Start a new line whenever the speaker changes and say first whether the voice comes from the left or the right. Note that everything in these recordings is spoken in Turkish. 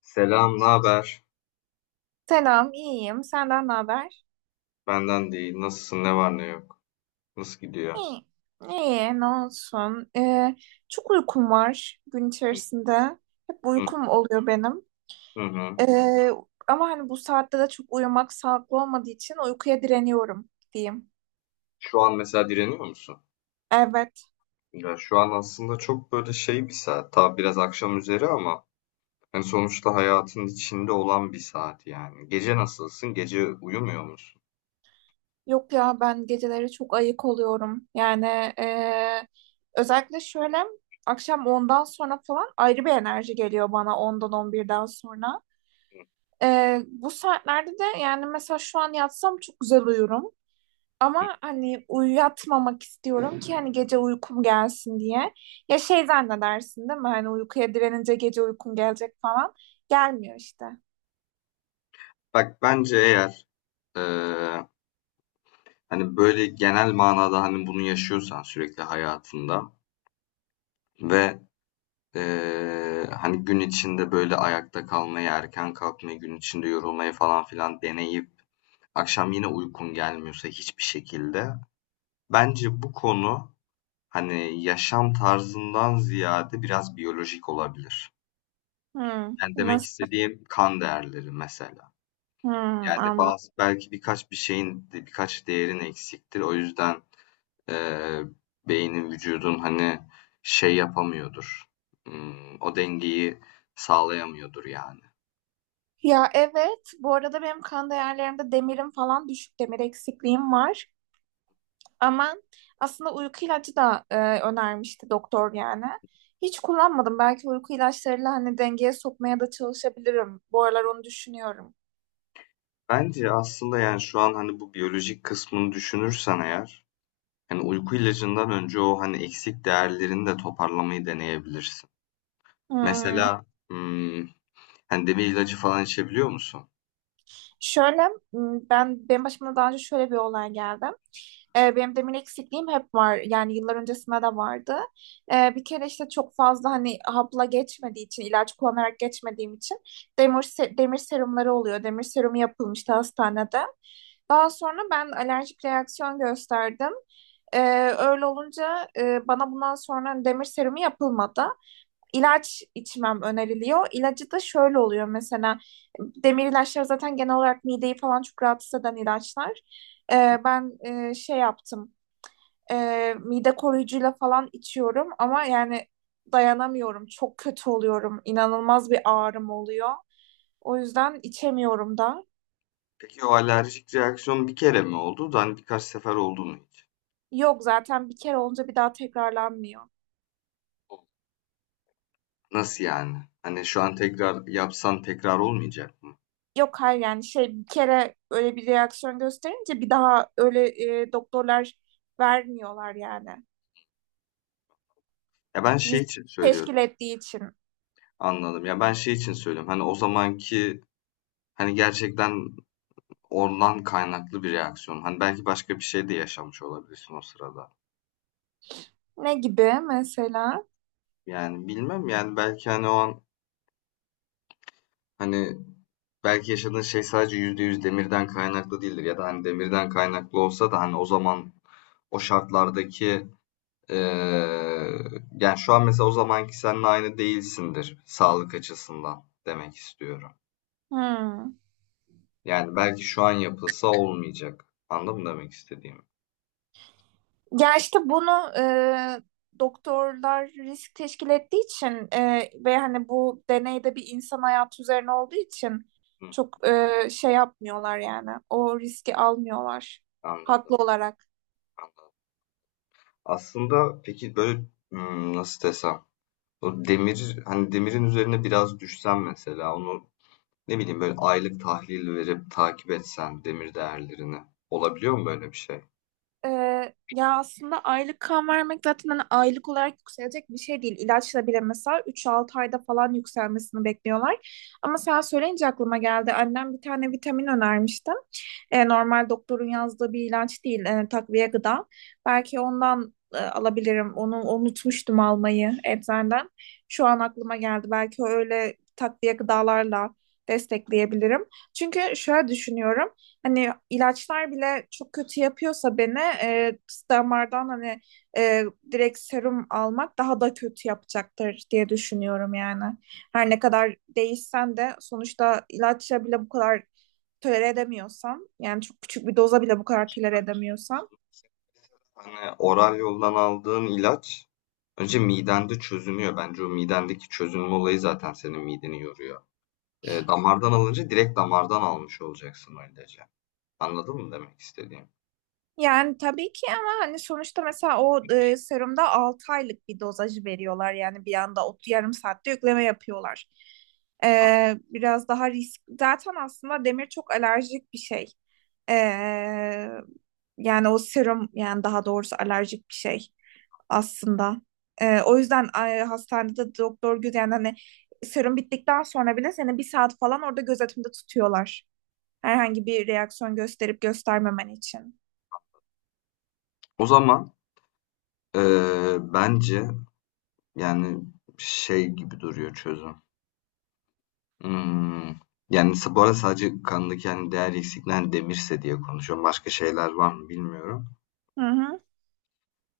left: Selam, ne haber?
right: Selam, iyiyim. Senden ne haber?
left: Benden değil. Nasılsın? Ne var ne yok? Nasıl gidiyor?
right: İyi. İyi, ne olsun. Çok uykum var gün içerisinde. Hep
left: Hı
right: uykum oluyor benim.
left: hı. Hı.
right: Ee, ama hani bu saatte de çok uyumak sağlıklı olmadığı için uykuya direniyorum diyeyim.
left: Şu an mesela direniyor musun?
right: Evet.
left: Ya şu an aslında çok böyle şey bir saat. Tabi biraz akşam üzeri ama yani sonuçta hayatın içinde olan bir saat yani. Gece nasılsın? Gece uyumuyor musun?
right: Yok ya ben geceleri çok ayık oluyorum. Yani ee, özellikle şöyle akşam ondan sonra falan ayrı bir enerji geliyor bana ondan 11'den sonra. Bu saatlerde de yani mesela şu an yatsam çok güzel uyurum.
left: Hı.
right: Ama hani uyuyatmamak istiyorum ki hani gece uykum gelsin diye. Ya şey zannedersin değil mi? Hani uykuya direnince gece uykum gelecek falan. Gelmiyor işte.
left: Bak bence eğer eee, hani böyle genel manada hani bunu yaşıyorsan sürekli hayatında ve hani gün içinde böyle ayakta kalmayı, erken kalkmayı, gün içinde yorulmayı falan filan deneyip akşam yine uykun gelmiyorsa hiçbir şekilde. Bence bu konu hani yaşam tarzından ziyade biraz biyolojik olabilir.
right: Hmm,
left: Yani demek
right: nasıl?
left: istediğim kan değerleri mesela.
right: Hmm,
left: Yani
right: anladım.
left: bazı belki birkaç bir şeyin birkaç değerin eksiktir. O yüzden eee, beynin vücudun hani şey yapamıyordur. Hmm, o dengeyi sağlayamıyordur yani.
right: Ya evet. Bu arada benim kan değerlerimde demirim falan düşük. Demir eksikliğim var. Ama aslında uyku ilacı da önermişti doktor yani. Hiç kullanmadım. Belki uyku ilaçlarıyla hani dengeye sokmaya da çalışabilirim. Bu aralar onu düşünüyorum.
left: Bence aslında, yani, şu an, hani, bu biyolojik kısmını düşünürsen eğer, hani, uyku ilacından önce o, hani, eksik değerlerini de toparlamayı deneyebilirsin.
right: Hmm.
left: Mesela, ımm, hani, demir ilacı falan içebiliyor musun?
right: Şöyle ben benim başıma daha önce şöyle bir olay geldi. Benim demir eksikliğim hep var. Yani yıllar öncesinde de vardı. Bir kere işte çok fazla hani hapla geçmediği için, ilaç kullanarak geçmediğim için demir serumları oluyor. Demir serumu yapılmıştı hastanede. Daha sonra ben alerjik reaksiyon gösterdim. Ee, öyle olunca bana bundan sonra demir serumu yapılmadı, ilaç içmem öneriliyor. İlacı da şöyle oluyor mesela, demir ilaçlar zaten genel olarak mideyi falan çok rahatsız eden ilaçlar. Ben şey yaptım, mide koruyucuyla falan içiyorum ama yani dayanamıyorum, çok kötü oluyorum, inanılmaz bir ağrım oluyor. O yüzden içemiyorum da.
left: Peki o alerjik reaksiyon bir kere mi oldu da, hani, birkaç sefer oldu mu hiç?
right: Yok, zaten bir kere olunca bir daha tekrarlanmıyor.
left: Nasıl yani? Hani, şu an tekrar yapsan tekrar olmayacak mı?
right: Yok, hayır yani şey, bir kere öyle bir reaksiyon gösterince bir daha öyle doktorlar vermiyorlar yani.
left: Ya, ben şey
right: Risk
left: için söylüyorum.
right: teşkil ettiği için.
left: Anladım. Ya, ben şey için söylüyorum, hani, o zamanki, hani, gerçekten ondan kaynaklı bir reaksiyon. Hani belki başka bir şey de yaşamış olabilirsin o sırada.
right: Ne gibi mesela?
left: Yani bilmem yani belki hani o an hani belki yaşadığın şey sadece %100 demirden kaynaklı değildir. Ya da hani demirden kaynaklı olsa da hani o zaman o şartlardaki eee, yani şu an mesela o zamanki seninle aynı değilsindir sağlık açısından demek istiyorum.
right: Hmm.
left: Yani belki şu an yapılsa olmayacak. Anladın mı demek istediğimi?
right: Ya işte bunu e, doktorlar risk teşkil ettiği için ve hani bu deneyde bir insan hayatı üzerine olduğu için
left: Hı,
right: çok şey yapmıyorlar yani. O riski almıyorlar
left: anladım,
right: haklı olarak.
left: anladım. Aslında peki böyle hmm, nasıl desem? O demir hani demirin üzerine biraz düşsen mesela onu ne bileyim böyle aylık tahlil verip takip etsen demir değerlerini, olabiliyor mu böyle bir şey?
right: Ya aslında aylık kan vermek zaten hani aylık olarak yükselecek bir şey değil. İlaçla bile mesela 3-6 ayda falan yükselmesini bekliyorlar. Ama sen söyleyince aklıma geldi. Annem bir tane vitamin önermişti. Normal doktorun yazdığı bir ilaç değil, takviye gıda. Belki ondan alabilirim. Onu unutmuştum almayı eczaneden. Şu an aklıma geldi. Belki öyle takviye gıdalarla destekleyebilirim. Çünkü şöyle düşünüyorum. Hani ilaçlar bile çok kötü yapıyorsa beni, damardan hani e, direkt serum almak daha da kötü yapacaktır diye düşünüyorum yani. Her ne kadar değişsen de sonuçta ilaçla bile bu kadar tolere edemiyorsan, yani çok küçük bir doza bile bu kadar tolere edemiyorsan.
left: Hani oral yoldan aldığın ilaç önce midende çözünüyor. Bence o midendeki çözünme olayı zaten senin mideni yoruyor. E, damardan alınca direkt damardan almış olacaksın o ilacı. Anladın mı demek istediğim?
right: Yani tabii ki ama hani sonuçta mesela o serumda 6 aylık bir dozajı veriyorlar. Yani bir anda o yarım saatte yükleme yapıyorlar. Biraz daha risk. Zaten aslında demir çok alerjik bir şey. Ee, yani o serum, yani daha doğrusu alerjik bir şey aslında. O yüzden hastanede doktor yani hani serum bittikten sonra bile seni bir saat falan orada gözetimde tutuyorlar. Herhangi bir reaksiyon gösterip göstermemen için.
left: O zaman e, bence yani şey gibi duruyor çözüm. Hımm. Yani, sa bu arada sadece kandaki, hani, değer eksikliğinden demirse diye konuşuyorum. Başka şeyler var mı bilmiyorum.
right: Hı hı.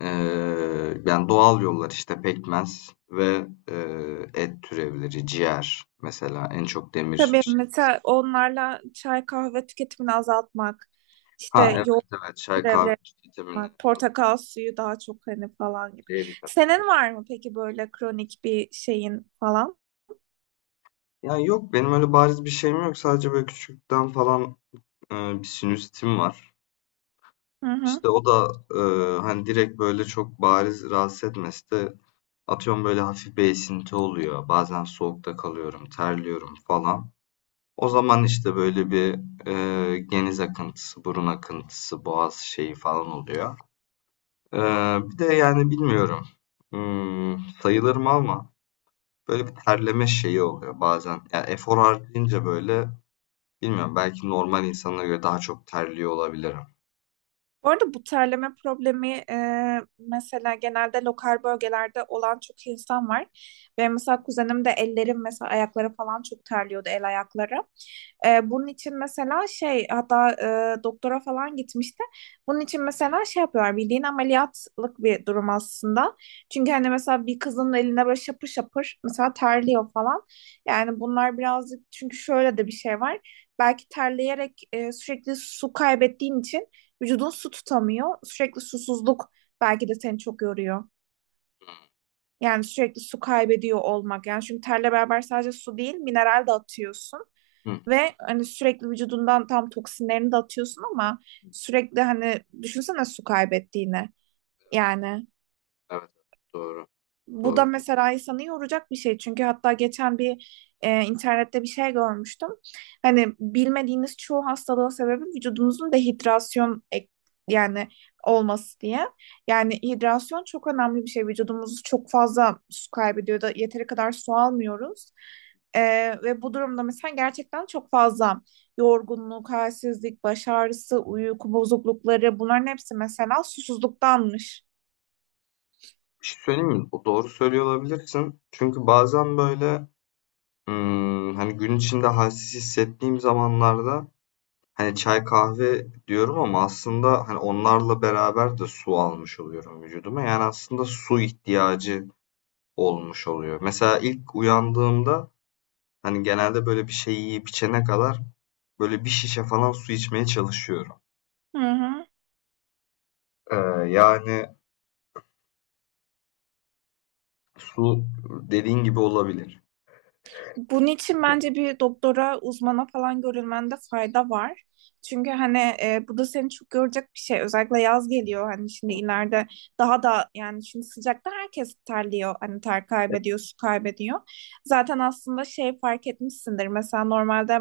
left: Yani, doğal yollar, işte, pekmez ve, et türevleri, ciğer mesela en çok demir.
right: Tabii mesela onlarla çay, kahve tüketimini azaltmak,
left: Ha,
right: işte
left: evet,
right: yoğurt
left: evet. Çay, kahve,
right: türevleri
left: vitamini,
right: yapmak, portakal suyu daha çok hani falan gibi.
left: C vitamini.
right: Senin var mı peki böyle kronik bir şeyin falan?
left: Yani yok, benim öyle bariz bir şeyim yok. Sadece böyle küçükten falan, bir sinüsitim var.
right: Hı hı.
left: İşte, o da, hani, direkt böyle çok bariz rahatsız etmese de atıyorum böyle hafif bir esinti oluyor. Bazen soğukta kalıyorum, terliyorum falan. O zaman işte böyle bir geniz akıntısı, burun akıntısı, boğaz şeyi falan oluyor. E, bir de yani bilmiyorum. Hmm, sayılır mı ama böyle bir terleme şeyi oluyor bazen. Yani efor harcayınca böyle bilmiyorum belki normal insanlara göre daha çok terliyor olabilirim.
right: Bu arada bu terleme problemi, mesela genelde lokal bölgelerde olan çok insan var. Benim mesela kuzenim de, ellerim mesela, ayakları falan çok terliyordu, el ayakları. Bunun için mesela şey, hatta doktora falan gitmişti. Bunun için mesela şey yapıyorlar, bildiğin ameliyatlık bir durum aslında. Çünkü hani mesela bir kızın eline böyle şapır şapır mesela terliyor falan. Yani bunlar birazcık, çünkü şöyle de bir şey var. Belki terleyerek, sürekli su kaybettiğin için, vücudun su tutamıyor. Sürekli susuzluk belki de seni çok yoruyor.
left: Hı,
right: Yani sürekli su kaybediyor olmak. Yani çünkü terle beraber sadece su değil, mineral de atıyorsun. Ve hani sürekli vücudundan tam toksinlerini de atıyorsun ama sürekli hani düşünsene su kaybettiğini. Yani
left: evet, doğru,
right: bu da
left: doğru.
right: mesela insanı yoracak bir şey. Çünkü hatta geçen bir internette bir şey görmüştüm. Hani bilmediğiniz çoğu hastalığın sebebi vücudumuzun dehidrasyon yani olması diye. Yani hidrasyon çok önemli bir şey. Vücudumuz çok fazla su kaybediyor da yeteri kadar su almıyoruz. E, ve bu durumda mesela gerçekten çok fazla yorgunluk, halsizlik, baş ağrısı, uyku bozuklukları, bunların hepsi mesela susuzluktanmış.
left: Bir şey söyleyeyim mi? O doğru söylüyor olabilirsin. Çünkü bazen böyle hani, gün içinde halsiz hissettiğim zamanlarda, hani, çay, kahve diyorum ama aslında, hani, onlarla beraber de su almış oluyorum vücuduma. Yani, aslında su ihtiyacı olmuş oluyor. Mesela ilk uyandığımda, hani, genelde böyle bir şey yiyip içene kadar böyle bir şişe falan su içmeye çalışıyorum.
right: Hı hı.
left: Eee, yani, su dediğin gibi olabilir.
right: Bunun için bence bir doktora, uzmana falan görülmende fayda var. Çünkü hani bu da seni çok görecek bir şey. Özellikle yaz geliyor, hani şimdi ileride daha da, yani şimdi sıcakta herkes terliyor. Hani ter kaybediyor, su kaybediyor. Zaten aslında şey fark etmişsindir. Mesela normalde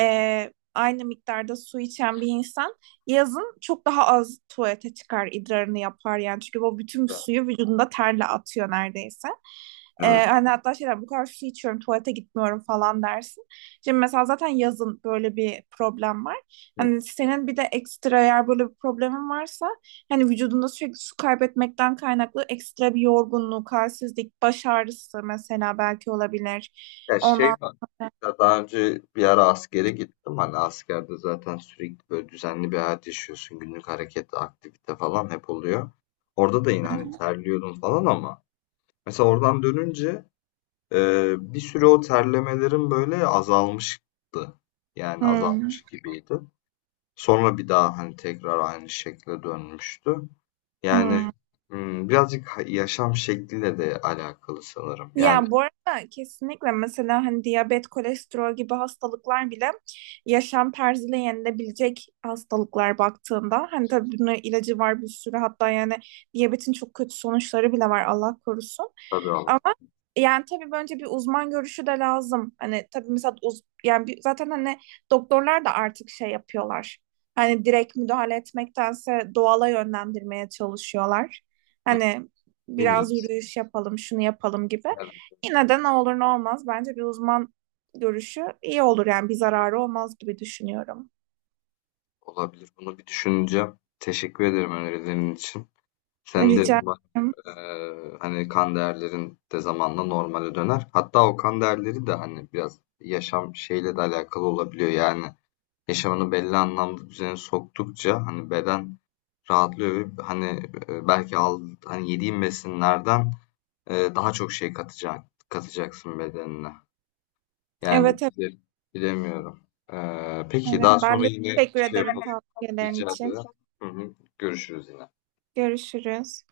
right: aynı miktarda su içen bir insan yazın çok daha az tuvalete çıkar, idrarını yapar yani. Çünkü o bütün suyu vücudunda terle atıyor neredeyse. Ee,
left: Evet.
right: hani hatta şeyler, bu kadar su içiyorum tuvalete gitmiyorum falan dersin. Şimdi mesela zaten yazın böyle bir problem var. Hani senin bir de ekstra, eğer böyle bir problemin varsa, hani vücudunda sürekli su kaybetmekten kaynaklı ekstra bir yorgunluk, halsizlik, baş ağrısı mesela belki olabilir.
left: Ya şey
right: Ondan
left: var.
right: sonra.
left: Ya daha önce bir ara askere gittim. Hani askerde zaten sürekli böyle düzenli bir hayat yaşıyorsun. Günlük hareket, aktivite falan hep oluyor. Orada da yine hani terliyordum falan ama mesela oradan dönünce bir süre o terlemelerim böyle azalmıştı. Yani
right: Hmm,
left: azalmış gibiydi. Sonra bir daha hani tekrar aynı şekle dönmüştü. Yani
right: hmm.
left: hmm, birazcık ha- yaşam şekliyle de alakalı sanırım. Yani
right: Ya bu arada kesinlikle mesela hani diyabet, kolesterol gibi hastalıklar bile yaşam tarzıyla yenilebilecek hastalıklar baktığında. Hani tabii bunun ilacı var bir sürü, hatta yani diyabetin çok kötü sonuçları bile var, Allah korusun.
left: tabii ama.
right: Ama yani tabii bence bir uzman görüşü de lazım. Hani tabii mesela yani zaten hani doktorlar da artık şey yapıyorlar. Hani direkt müdahale etmektense doğala yönlendirmeye çalışıyorlar.
left: Hı,
right: Hani
left: en
right: biraz
left: iyisi.
right: yürüyüş yapalım, şunu yapalım gibi.
left: Evet.
right: Yine de ne olur ne olmaz bence bir uzman görüşü iyi olur, yani bir zararı olmaz gibi düşünüyorum.
left: Olabilir. Bunu bir düşüneceğim. Teşekkür ederim önerilerin için. Sen
right: Rica
left: de bak,
right: ederim.
left: hani kan değerlerin de zamanla normale döner. Hatta o kan değerleri de hani biraz yaşam şeyle de alakalı olabiliyor. Yani yaşamını belli anlamda düzene soktukça hani beden rahatlıyor ve hani belki al, hani yediğin besinlerden daha çok şey katacak, katacaksın bedenine. Yani
right: Evet, evet,
left: bile- bilemiyorum. Peki daha
right: evet. Ben
left: sonra
right: de
left: yine
right: teşekkür
left: şey
right: ederim
left: yapalım.
right: tavsiyelerin
left: Rica
right: için.
left: ederim. Hı hı. Görüşürüz yine.
right: Görüşürüz.